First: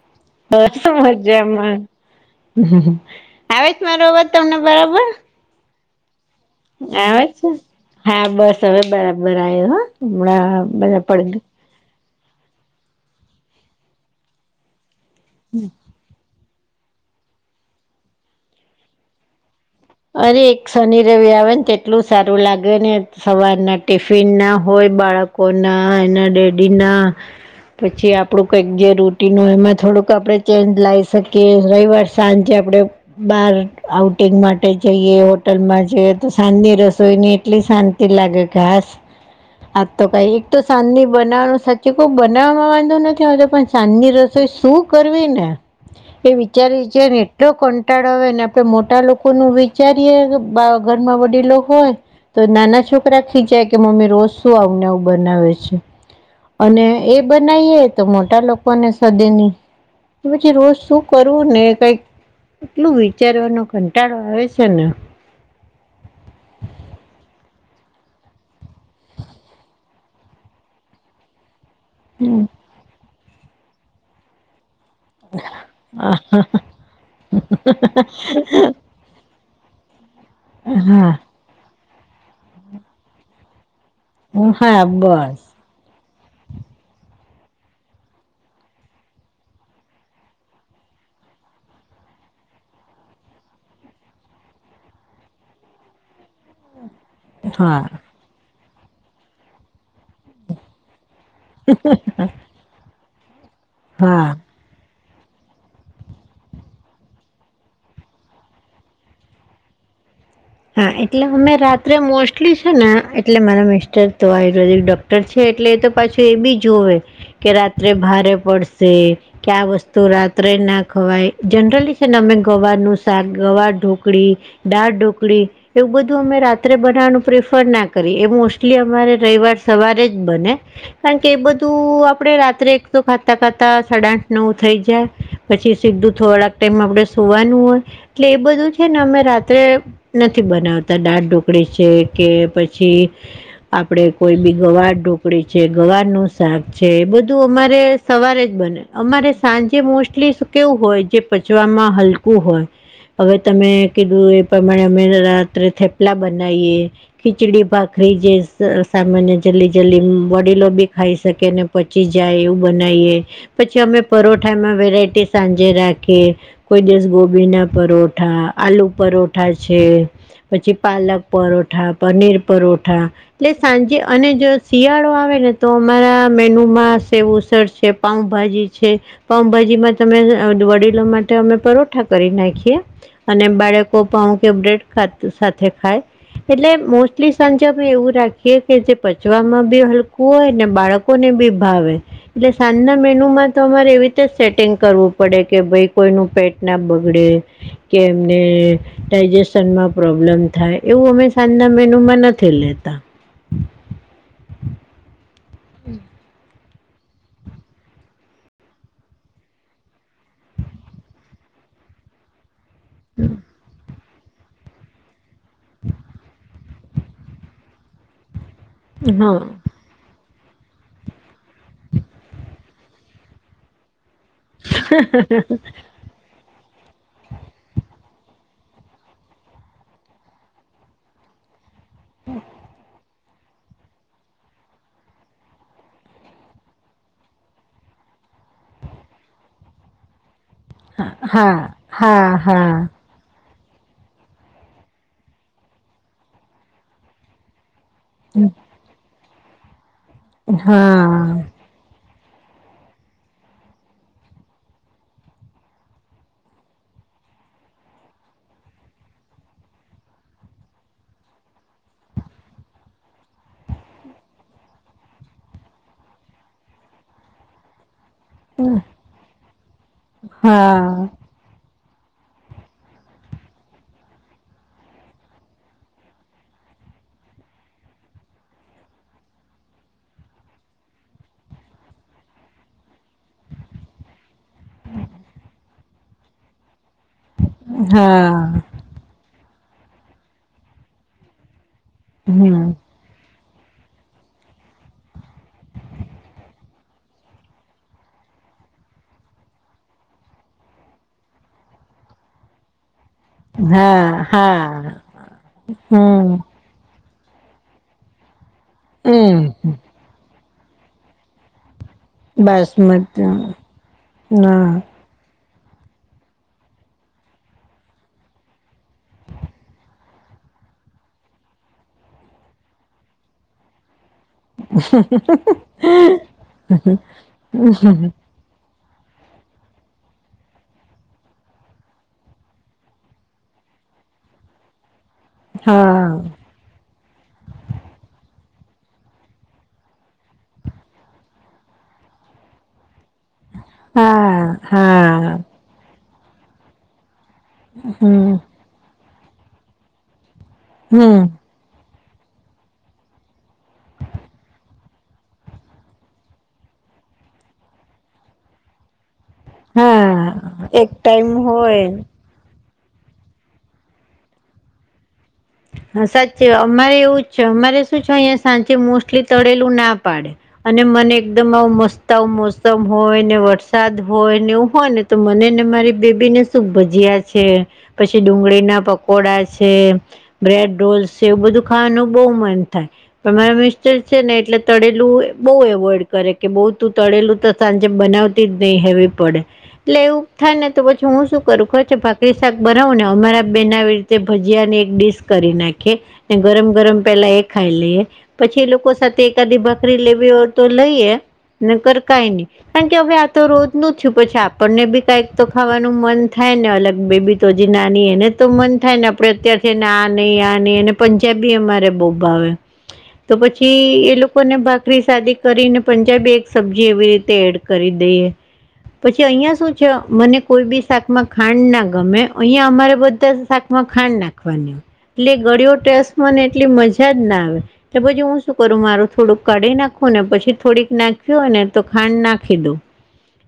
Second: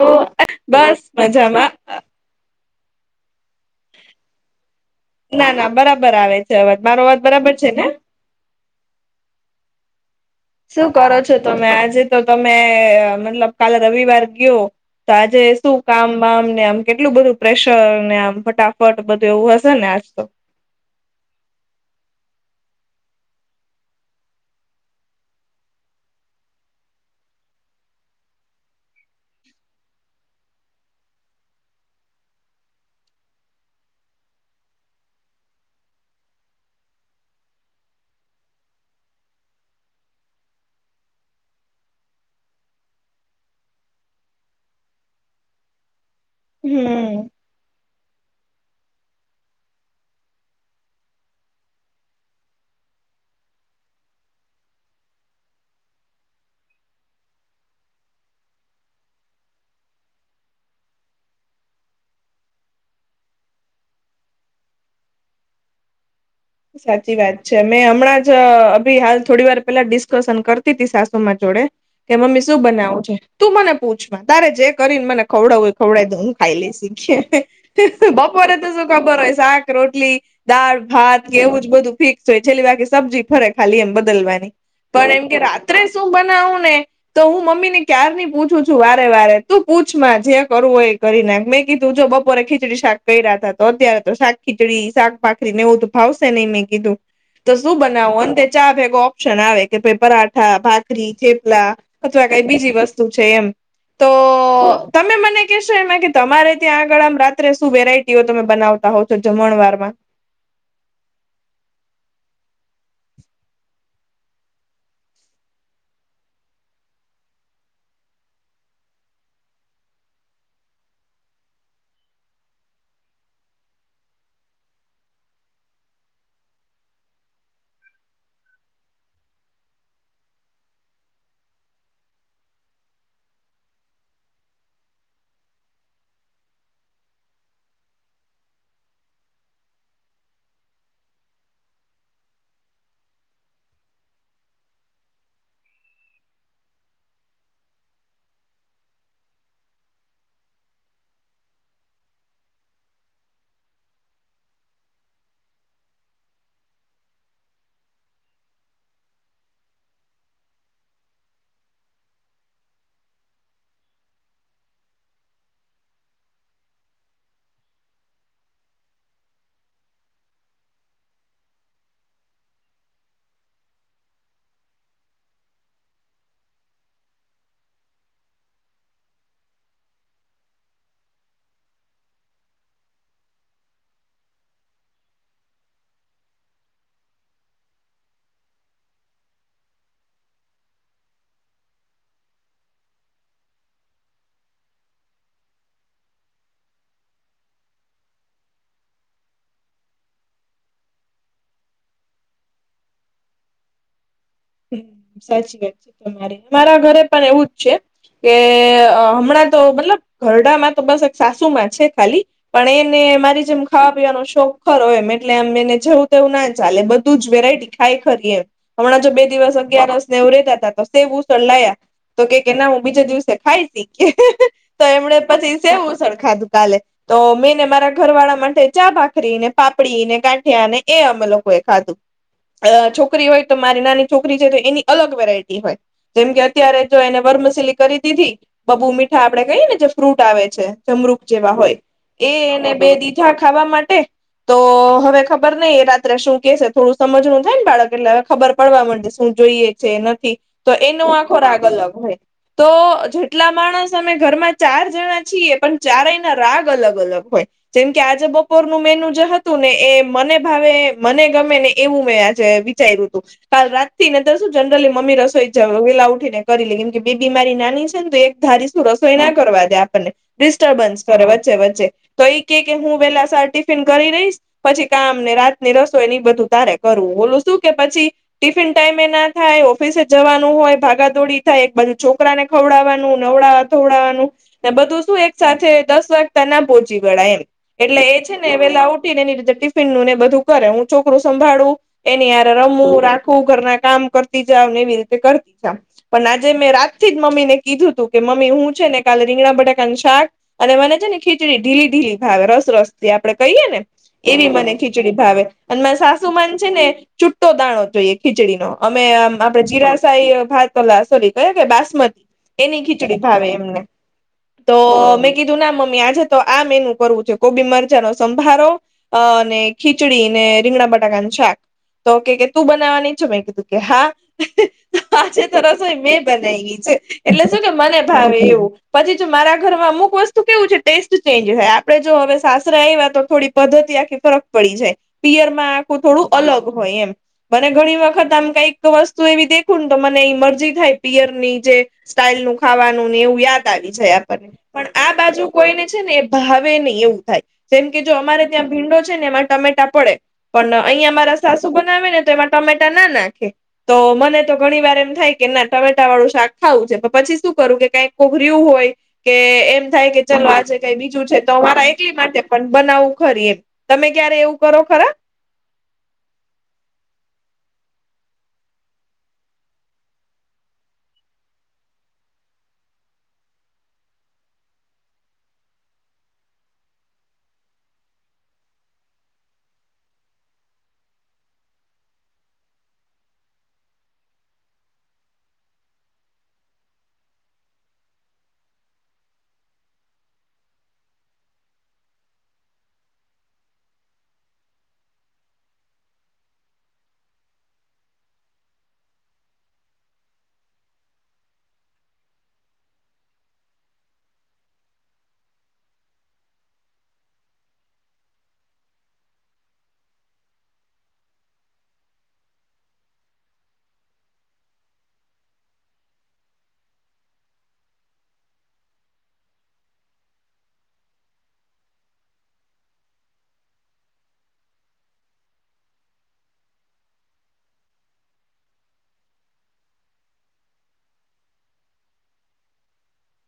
તો હ બસ મજામાં મજજામાં આવે જ મારોબત તમને બરાબર [unintelligible] ના ના બરાબર આવે છે અવાજ મારો વાજ બરાબર છે ને હા બસ હવે બરાબર આયો હ હમણા શું કરો છો તમે આજે તો તમે મતલબ કાલે રવિવાર ગયો તો આજે શું કામ બામ ને આમ કેટલું બધું પ્રેશર ને આમ ફટાફટ બધું એવું હશે ને આ અરે શનિ રવિ આવે ને તેટલું સારું લાગે ને સવાર ના ટિફિન ના હોય બાળક કોના એ ડેડી ના પછી આપડું કંઈક જે રૂટીન હોય એમાં થોડુંક આપડે ચેન્જ લાવી શકીએ રવિવાર સાંજે આપડે બાર આઉટિંગ માટે જઈએ હોટલમાં જઈએ તો સાંજની રસોઈ ની એટલી શાંતિ લાગે કે હાશ આ તો કઈ એક તો સાંજની બનાવાનું સાચું કો બનાવવામાં વાંધો નથી હોતો પણ સાંજ ની શું કરવી ને એ વિચારી હમ છેને એટલો કંટાળ આવે ને આપડે મોટા લોકો નું વિચારીએે કે ઘરમાં વડીલો હોય તો નાના છોકરા ખીચાય કે મમ્મી રોજ શું આવું આવુંને બનાવે છે. અને એ બનાવીએ તો મોટા લોકોને સદે નહીં. કે પછી રોજ શું કરવું ને કઈક એટલું વિચારવાનો કંટાળો આવે છે ને. સાચી વાત છે મેં હમણાં જ અભી હાલ થોડી વાર પેલા ડિસ્કશન કરતી તી સાસુમાં જોડે કે મમ્મી શું બનાવું છે તું મને પૂછમાં તારે જે કરીને મને ખવડાવ હોય ખવડા તો હું ખાઈ લઈશીખ. બપોરે તો શું ખબર હોય શાક, રોટલી, દાળ, હા ભાત એવું જ બધું ફિક્સ હોય છેલ્લી વાકી સબ્જી ફરે ખાલી એમ બદલવાની હા પણ એમ બસ કે રા ત્રે શું બનાવું ને તો હું મમ્મી ને ક્યાર ની પૂછું છું વારે વારે તું પૂછમાં જે કરું હોય કરી નાખ મેં કીધું જો બપોરે ખીચડી શાક ક રહ્યા હતા તો અત્યારે તો શાક ખીચડી શાક ભાખરીને એવું ફાવશે નહી મેં કીધું તો શું હા બનાવું ચા ભેગો ઓપ્શન આવે કે ભ પરાઠા ભાખરી થેપલા અથવા કઈ બીજી વસ્તુ શું છે એમ. હા. કેશું એમાં કે તમારે ત્યાં આગળ આમ રાત્રે શું વેરાયટીઓ તમે બનાવતા હોવ છો જમણવાર માં. હા એટલે અમે રાત્રે મોસ્ટલી છે ને એટલે મારા મિસ્ટર તો હોય ડોક છે એટલે એ તો પાછું એ બી જોવે કે રાત્રે ભારે પડશે. કે આ વસ્તુ રાત્રે ના ખવાય જનરલી છે ને અમે ગવારનું શાક ગવાર ઢુંગળી દાળ ઢોકળી એવું બધું અમે રાત્રે બનાવવાનું પ્રિફર ના કરી એ મોસ્ટલી અમારે રવિવાર સવારે જ બને. કારણ કે એ બધું આપડે રાત્રે એક તો ખાતા ખાતા સાડા આઠ નવ થઈ જાય. પછી સીધું થોડાક ટાઈમ આપડણે સોવાનું હોય એટલે એ બધું છે ને અમે રાત્રે નથી બનાવતા દાળ ઢોકળી છે કે પછી આપડે કોઈ બી ગવાર ઢોકળી છે ગવાર નું શાક છે એ બધું અમારે સવારે જ બને. અમારે સાંજે મોસ્ટલી કેવું હોય જે પચવામાં હલકું હોય. હવે તમે કીધું એ પ્રમાણે અમે રાત્રે થેપલા બનાવીએ. ખીચડી ભાખરી જે સામાન્ય જલ્દી જલ્દી વડીલો બી ખાઈ શકેને પચી જાય એવું બનાવીએ પછી અમે પરોઠામાં વેરાયટી સાંજે રાખીએ કોઈ દિવસ ગોભી ના પરોઠા આલુ પરોઠા છે. પછી પાલક પરોઠા, પનીર પરોઠા એટલે સાંજે અને જો શિયાળો આવે ને તો અમારા મેન્યુમાં સેવસળ છે. પાઉભાજી છે. પાઉભાજીમાં તમે વડીલો માટે અમે પરોઠા કરી નાખીએ અને બાળક પાવ કે બ્રેડ સાથે ખાય એટલે મોસ્ટલી સાંજે અમે એવું રાખીએ કે જે પચવામાં બી હલકું હોય ને બાળકો કોને બી ભાવે. એટલે સાંજના મેનુ માં તો અમારે એવી રીતે જ સેટિંગ કરવું પડે કે ભાઈ કોઈનું પેટ ના બગડે. કે એમને ડાયજેશનમાં પ્રોબ્લેમ થાય એવું અમે સાંજના મેનુમાં નથી લેતા. સાચી વાત છે તમારે અમારા ઘરે પણ એવું જ છે. કે હમણાં તો મતલબ ઘરડામાં તો બસ એક સાસુ માં છે ખાલી. પણ એને મારી જેમ ખાવા પીવાનો શોખ ખરો હો એમ એટલે એમ એને જવું તેવું ના ચાલે બધું જ વેરાયટી ખાય ખરી એમ હમણાં જો બે અગીયારને એવું રેતા હતા તો સેવસડ લાયા તો કે કે ના હું બીજા દિવસે ખાયશી કે તો એમણે પછી સેવુંસડ ખાધું કાલે. તો મેંને મારા ઘર વાળા માટે ચા ભાખરી ને પાપડી ને કાંઠિયા ને એ અમે લોકો ખાધું છોકરી હોય તો મારી નાની છોકરી છે તો એની અલગ વેરાયટી હોય. જેમ કે અત્યારે જો એને વરમશીલી કરી દીધી બબુ મીઠા આપડે કહીએ ને જે ફ્રૂટ આવે છે. જમરૂખ જેવા હા હા હોય હા એ હા એને બે દીધા ખાવા માટે તો હવે ખબર નઈ એ રાત્રે શું કેશે થોડું સમજણું થાય ને બાળક એટલે. ખબર પડવા માંડે શું જોઈએ છે નથી તો એનો આ ખોરાક અલગ લખાય. તો જેટલા માણસ અમે ઘરમાં ચાર જણા છીએ પણ ચારેય ના રાગ અલગ અલગ હોય. જેમ કે આજે બપોરનું મેનુ જે હતું ને એ મને ભાવે મને ગમે ને એવું મે આજે વી વિચાર્યું હતું કાલ રાત તી ના તા શું જનરલી મમ્મ રસોઈ વેલા ઉઠીને કરી લઈ કેમ કે બે બી મારી નાની છે ને તો એક ધારી શું રસોઈ ના કરવા દે આપણને હા ડિસ્ટર્બન્સ કરે વચ્ચે વચ્ચે. તો એઈ કે કે હું વેલા સર ટિફિન કરી રહીશ પછી કામ ને રાત ની રસો ની એ બધું તારે કરવું ઓલું શું કે પછી ટિફિન ટાઈમે ના થાય ઓફિસે જવાનું હોય ભાગાદોડી થાય એક બાજુ છોકરાને ખવડાવવાનું નવડાવ [unintelligible] ને બધું શું એક સાથે દસ વાગતા ના પહોંચી વડાય એમ એટલે એ હા છે ને હા વેલા ઉટ તી ને એની રીતે ટિફિન નુંને બધું કરે હું છોકરું સંભાળું એની અરે હમ રમવું રા ખું ઘરના કામ કરતી જાવ ને એવી રીતે કરતી જાવ. પણ આજે મેં રાતથી જ મમ્મી ને કીધું તું કે મમ્મી હું છે ને કાલે રીંગણા બટાકાનું શાક અને મને છે ને ખીચડી ઢીલી ઢીલી ભાવે રસ રસ તે આપડે કહીએ ને હા એવી હા મને ખીચડી ભાવે અને મને હમ સાસુ માન છે ને છુટ્ટો દાણો જોઈએ ખીચડી નો અમે આમ હમ આપડે જીરા કઈ આ ભાત [unintelligible] સોરી કયા કયા બાસમતી એની ખીચડી બાસમતી ભાવે એમને હા તો મે કીધું ના મમ્મી આજે તો આ મેનુ કરવું છે. કોબી મરચા નો સંભારો અને ખીચ ખીચડી ને રીંગણા બટાકાનું શાક તો કેહ કે તું બનાવાની છે? તો મેં કીધું કે હા. [unintelligible] આજે તો રસોઈ મેં બનાઈવી છે એટલે શું કે મને ભાવે એવું. પછી જો મારા ઘરમાં અમુક વસ્તુ કેવું છે ટેસ્ટ ચેન્જ થાય આપડે જો હવે સાસરે આવ્યા તો થોડી પદ્ધતિ આખી ફરક પડી જાય પિયરમાં આખું હા થોડું અલગ હોય એમ મને ઘણી વખ ખત આમ કાંઈક વસ્તુ એવી દેખું ને તો મને ઈ મરજી થાય પિયર ની જે સ્ટાયલ નું ખાવાનું ને એવું યાદ આવી જાય હા આપણને પણ આ હા બાજુ કોઈને છે ને એ ભાવે નહીં એવું થાય જેમ કે જો હમ અમારે ત્યાં ભીંડો છે ને એમાં ટમેટા પડે. પણ અહીંયા હમ મારા સાસુ બનાવે ને તો એમાં ટમેટા ના નાખે. તો મને તો ઘણી વાર એમ થાય કે ના ટમેટા વાળું શાક ખાવું છે પણ પછી શું કરું કે કઈ કોઈક રહ્યું હોય કે એમ થાય કે હા ચાલ આજે એક કઈ બીજું ટાઈમ છે તો મારા હોય એકલી માટે પણ બનાવું ખરી એમ તમે ક્યારે એવું કરો ખરા? હા સાચે અમારે એવું જ છે અમારે શું છે અહીંયા સાંજે મોસ્ટલી તળેલું ના પાડે. અને મને એકદમ આવુ મસ્ત આવ મોસમ હોય ને વરસાદ હોય ને એવું હોય ને તો મને ને મારી બેબી ને શું ભજીયા છે પછી ડુંગળીના પકોડા છે. બ્રેડ રોલ્સ છે એવું બધું ખાવાનું બહું મન થાય. પણ મારા મિસ્ટર છે ને એટલે તળેલું બહુ એવોઈડ કરે કે બઉ તું તળેલું તો સાંજે બનાવતી જ નહી હેવી પડે. એટલે એવું થાય ને તો પછી હું શું કરું ખબર છ ભાખરી શાક બનાવું ને અમારા બેન આવી તે ભજીયા ની એક ડીશ કરી નાખીએ ને ગરમ ગરમ પેલા એ ખાઈ લઈએ. પછી એ લોકો સાથે એકાદી ભાખરી લેવી હોય તો લઈએ ને કર કાય નહી. પણ કેવું હે આ તો રોજનું થયું પછી આપણને બી કઈક તો ખાવાનું મન થાય ને અલગ બે બી તો જે નાની એને તો મન થાય ને આપણે અત્યારથી ના નહી આ નહી અને પંજાબી અમારે બહુ ભાવે તો પછી એ લોકોને ભાખરી સાદી કરીને પંજાબે એક સબ્જી એવી રીતે એડ કરી દઈએ પછી અહિયાં શું છે મને કોઈ બી શાકમાં ખાંડ ના ગમે અહિયાં અમારા બધા શાક એમાં ખાંડ નાખવાની હોય એટલે ગળિયો ટેસ મને એટલી મજા જ ના આવે. તો પછી હું શું કરું મારું થોડુંક કાઢી નાખું ને પછી થોડીક નાખવી હોય ને તો ખાંડ નાખી દઉં.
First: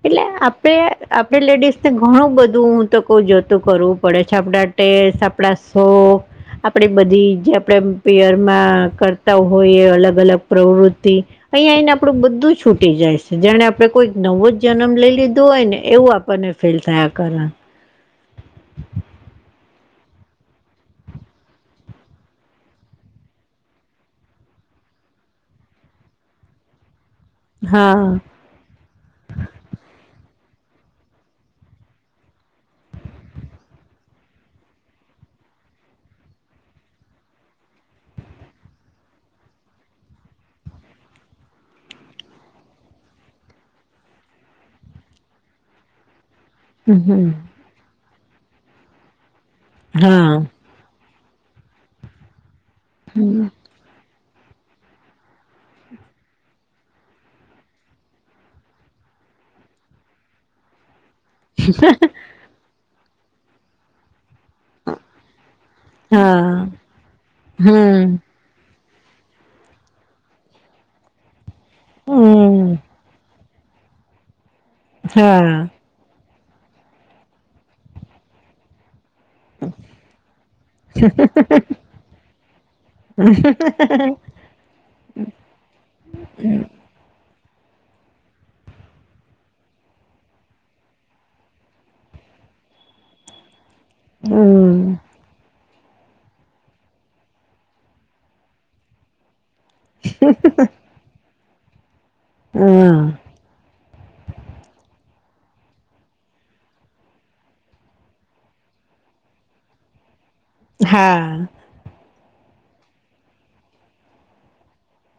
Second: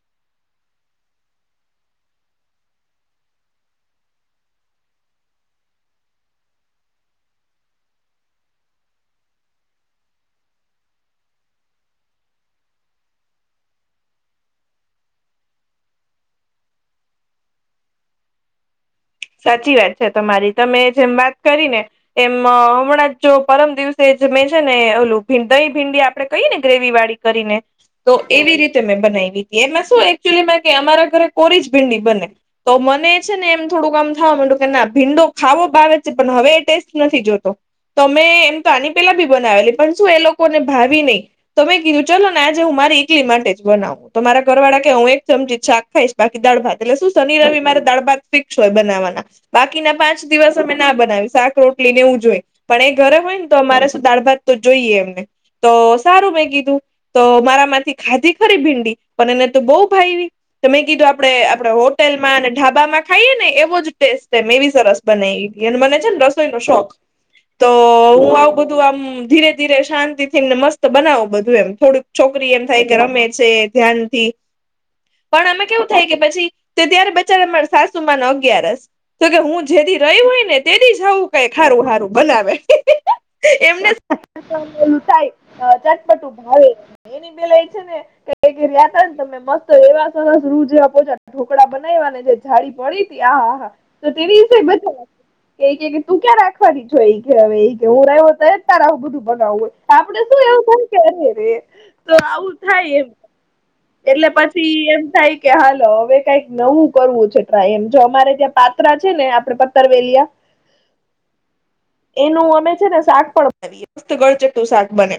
એટલે આપડે આપડે લેડીસને ઘણું બધું હું તો કવુ જતું કરવું પડે છે આપડા આ [unintelligible] [unintelligible] આપણી બધી જે આપણે પિયરમાં કરતા હોય એ અલગ અલગ પ્રવૃત્તિ અહીંયા આઈને આપણું બધું છૂટી જાય છે જેણે આપડણે કોઈ નવો જ જન્મ લઈ લીધો હોય ને એવું આપણને ફેલ થયા કરવા સાચી વાત છે તમારી તમે જેમ વાત કરી ને એમ હમણાં જ જો પરમ દિવસે જમે છે ને ઓલું દહી ભીંડી આપડે કહી ને ગ્રેવી વાળી કરીને હા તો એવી રીતે મેં બનાવી લીધી એમાં શું એક્ચ્યુલી અમારા ઘરે કોરી જ ભીંડી જ બને તો મને એમ કે થોડુંક આામ થવા માંડુ કે ના ભીંડો ખાવો ભાવે છે પણ હવે એ ટેસ્ટ નથી જોતો તો એમ તો આની પેલા બી બનાવેલી પણ શું એ લોકોને ભાવી નહી તો મેં કીધું ચાલો ને આજે હું મારી ઇકલી માટે જ બનાવું તોમારા ઘરવાળા કે હું એક ચમચી શાક ખાઈશ બાકી દાળ ભાત એટલે શું હમ શનિ રવિ મારે દાળ ભાાગ ફિક્સ હોય બનાવવાના બાકીના પાંચ હા દિવસ અમે ના બનાવી શાક રોટલી ને એવું જોઈએ પણ એ ઘરે હોય ને તો અમારે શું દાળ ભાત તો જોઈએ એમને તો સારું મેં કીધું તો મારામાંથી ખાધી ખરી ભીંડી પણ એને તો બહુ ભાવ ત મે કીધું આપડે આપડે હોટેલમાં અને ઢાબામાં ખાઈએ ને એવો જ ટેસ્ટ છે મે એ બી સરસ બનાવીએ એને મને છે ને રસોઈ હા નો શોખ તો હમ હું આવું. બધું આમ ધીરે ધીરે શાંતિ થીને મસ્ત બનાવો બધું એમ. થોડુંક છોકરી એમ હમ થાય કે રમે છે ધ્યાનથી પણ હા અમે કેવું. થાય કે પછી તો ત્યારે બચેરા માર સાસુમા નુ અગિયારસ તો કે હું જેથી રહ્યું હોય ને તેથી જ આવવું કઈ ખારું હારું બનાવે હ [inaudible] ું થાય ચટપટું ભાવે એની બેલાઈ છે [inaudible] હે ને તમે મસ્ત એવા સરસ રૂ જેવા પોા ઢોકળા બનાવવા ને જે ડી મળી હતી આહાહા તો તેની વિશે બ. હમ એ કે તું ક્યાં રાખવાની છો એ કે હવે એ કે હું રહ્યો તો તારું બધું બનાવું હોય. આપડે શું એવું થાય કે રે તો આવું હા થાય એમ. એટલે પછી એમ થાય કે હાલો હવે કઈક નવું કરવું છે. એમ જો અમારે ત્યાં પાત્રા છે ને આપડે પતરવેલીયા હા. એનું અમે છે ને શાક પણ કરિયે મસ્ત ગળચંટુ શાક બને.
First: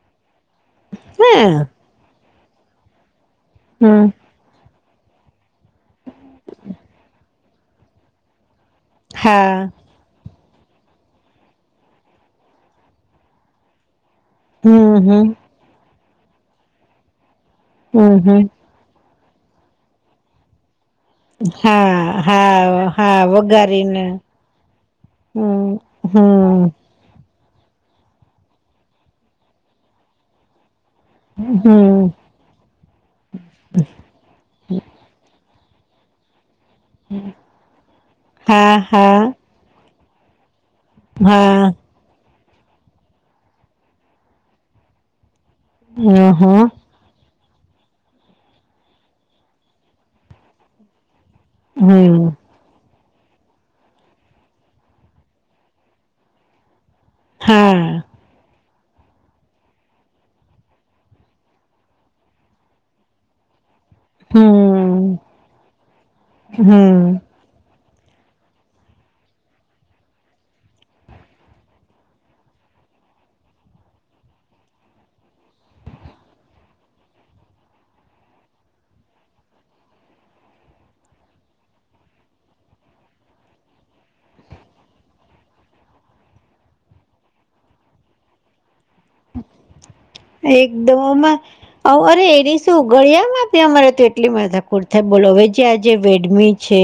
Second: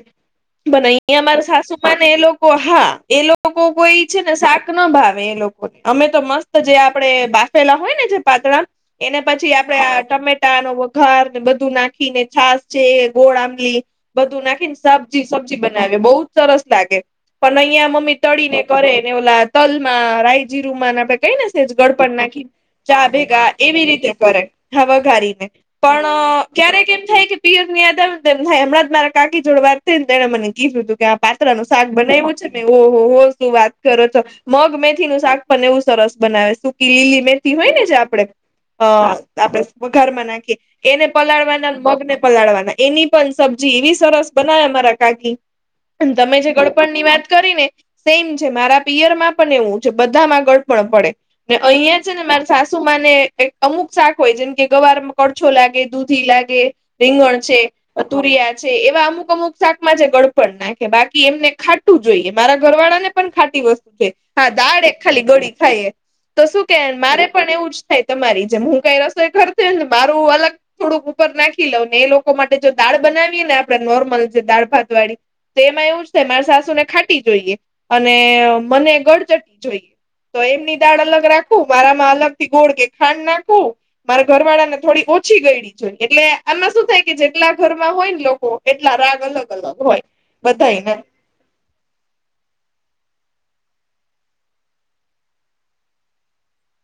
મને અહં હે મારા સાસુમાં ને એ લોકો હા એ લોકો કોઈ હમ છે ને શાક ના ભાવે એ લોકોને અમે તો મસ્ત જે આપણે બાફેલા હોય ને જે પાતળા એના પછી હા આપડે આ ટમેટ ટા નો વઘાર બધું નાખીને છાસ છે ગોળ આંબલી બધું નાખીને હમ સાબજી હમ સબ્જી બનાવે બહુ જ સરસ લાગે પણ અહિયાં મમ્મી હમ હમ તળી ને કરે ને ઓલા તલમાં રાયજીીરુ માં ના આપણે ક‌ઈ ને સેજ ગડપણ હા નાખી હા ચા હા ભેગા એવી વઘારીને રીતે કરે હા વાઘારીને. હમ પણ હમ ક્યારેક એમ થાય કે. પીયર ની યાદ આવે તે એમ થાય હમણાં મારા કાકી જોડે વાત થઈ ને તેણે મને કીધું હતું કે. પાત્રા નું શાક હમ બનાવું છે ને ઓહો હો શું વાત કરો છો મંગ મેથી નું શાક પણ એવું સરસ બનાવે સુકી લીલી મેથી હોય ને જે આપડે હા અ હા આપડે વઘારમાં નાખીએ. એને હા પલાળવાના મંગને પલાળવાના એની પણ સબ્જી એવી સરસ બનાવે મારા કાકી તમે હ હ જે ગડપણ ની વાત કરીને સેમ છે મારા પિયર માં પણ એવું છે બધામાં ગળ પણ પડે. અહીંયા હમ છે મા. સાસુમા ને અમુક શાક હોય જેમ કે ગવારમાં કડછો લાગે દૂધી લાગે. રીંગણ છે. હા તુરિયા છે એવા અમુક અમુક શાકમાં જે ગડપડ નાખે બાકી એમને ખાટું જોઈએ મારા ઘર વાળા ને પણ ખાટી વસ્તુ છે હા દાળે હમ ખાલી ગળી ખાય. તો શું કે હમ મારે પણ એવું જ થાય તમારી જેમ હું કઈ રસોઈ કરરતી હોય ને મારું અલગ થોડુંક ઉપર નાખી લઉ ને એ લોકો માટે જો દાળ બનાવીએ ને આપણે નોર્મલ જે દાળ ભાત વાળી તેમાં એવું થાય મારા સાસુ ને ખાટી જોઈએ અને મને ગળચટી જોઈએ. તો એમની દાળ અલગ રાખવું મારામાં અલગ થી ગોળ કે ખાંડ નાખવું. મારા ઘરવાળા ને થોડી ઓછી ગયડી જોઈ એટલે આમાં શું થાય કે જેટલા ઘરમાં હોય ને લોકો એટલા રાગ. અલગ અલગ હોય બધાય ના. [inaudible] અ અરે એડી શું ગળિયા માં આપી અમારે તો એટલી માથાકુટ થાય બોલો હવે જે આજે વેડમી છે.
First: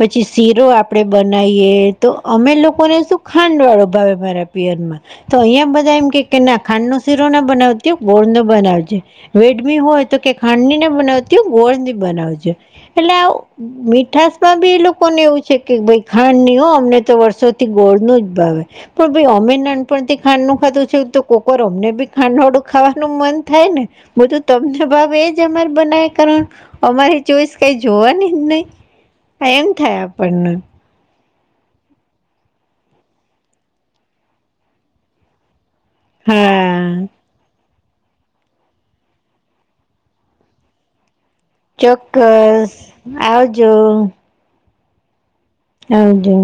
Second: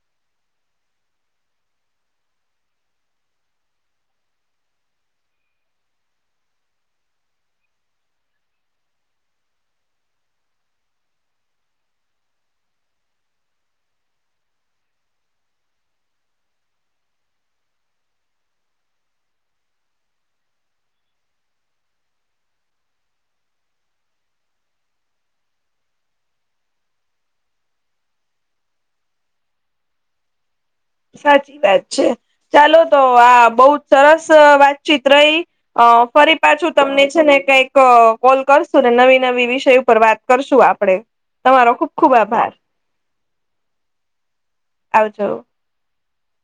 પછી શીરો આપડે બનાવીએ તો અમે લોકોને શું ખાંડ વાળો ભાવે મારા પિયરમાં તો અહિયાં બધા એમ કે ના ખાંડ નો શીરો ના બનાવતી ગોળ નો બનાવજે. વેડમી હોય તો કે ખાંડની ના બનાવતી હો ગોળની બનાવજે. એટલે મીઠાસ માં બી એ લોકોને એવું છે કે ભાઈ ખાંડ નહી હો અમને તો વર્ષો ગોળ નુ જ ભાવે પણ ભાઈ અમે નાનપણથી ખાડ નું ખાધું છે તો કોકવાર અમને બી ખાંડવાળું ખાવાનું મન થાય ને બધું તમને ભાવે એ જ અમાર બનાયા કરવાનું અમારી ચોઈસ કઈ જોવાની જ નહી આ એમ થાય આપણને સાચી વાત છે ચાલો તો આ બઉ જ સરસ વાતચીત રહી અ ફરી પાછું હા તમને છે ને કઈક કોલ કરશું ને નવી નવી વિષય ઉપર વાત કરશું આપડે તમારો ખુબ ખુબ આભાર ચોક્કસ આવજો આવાજો આવજો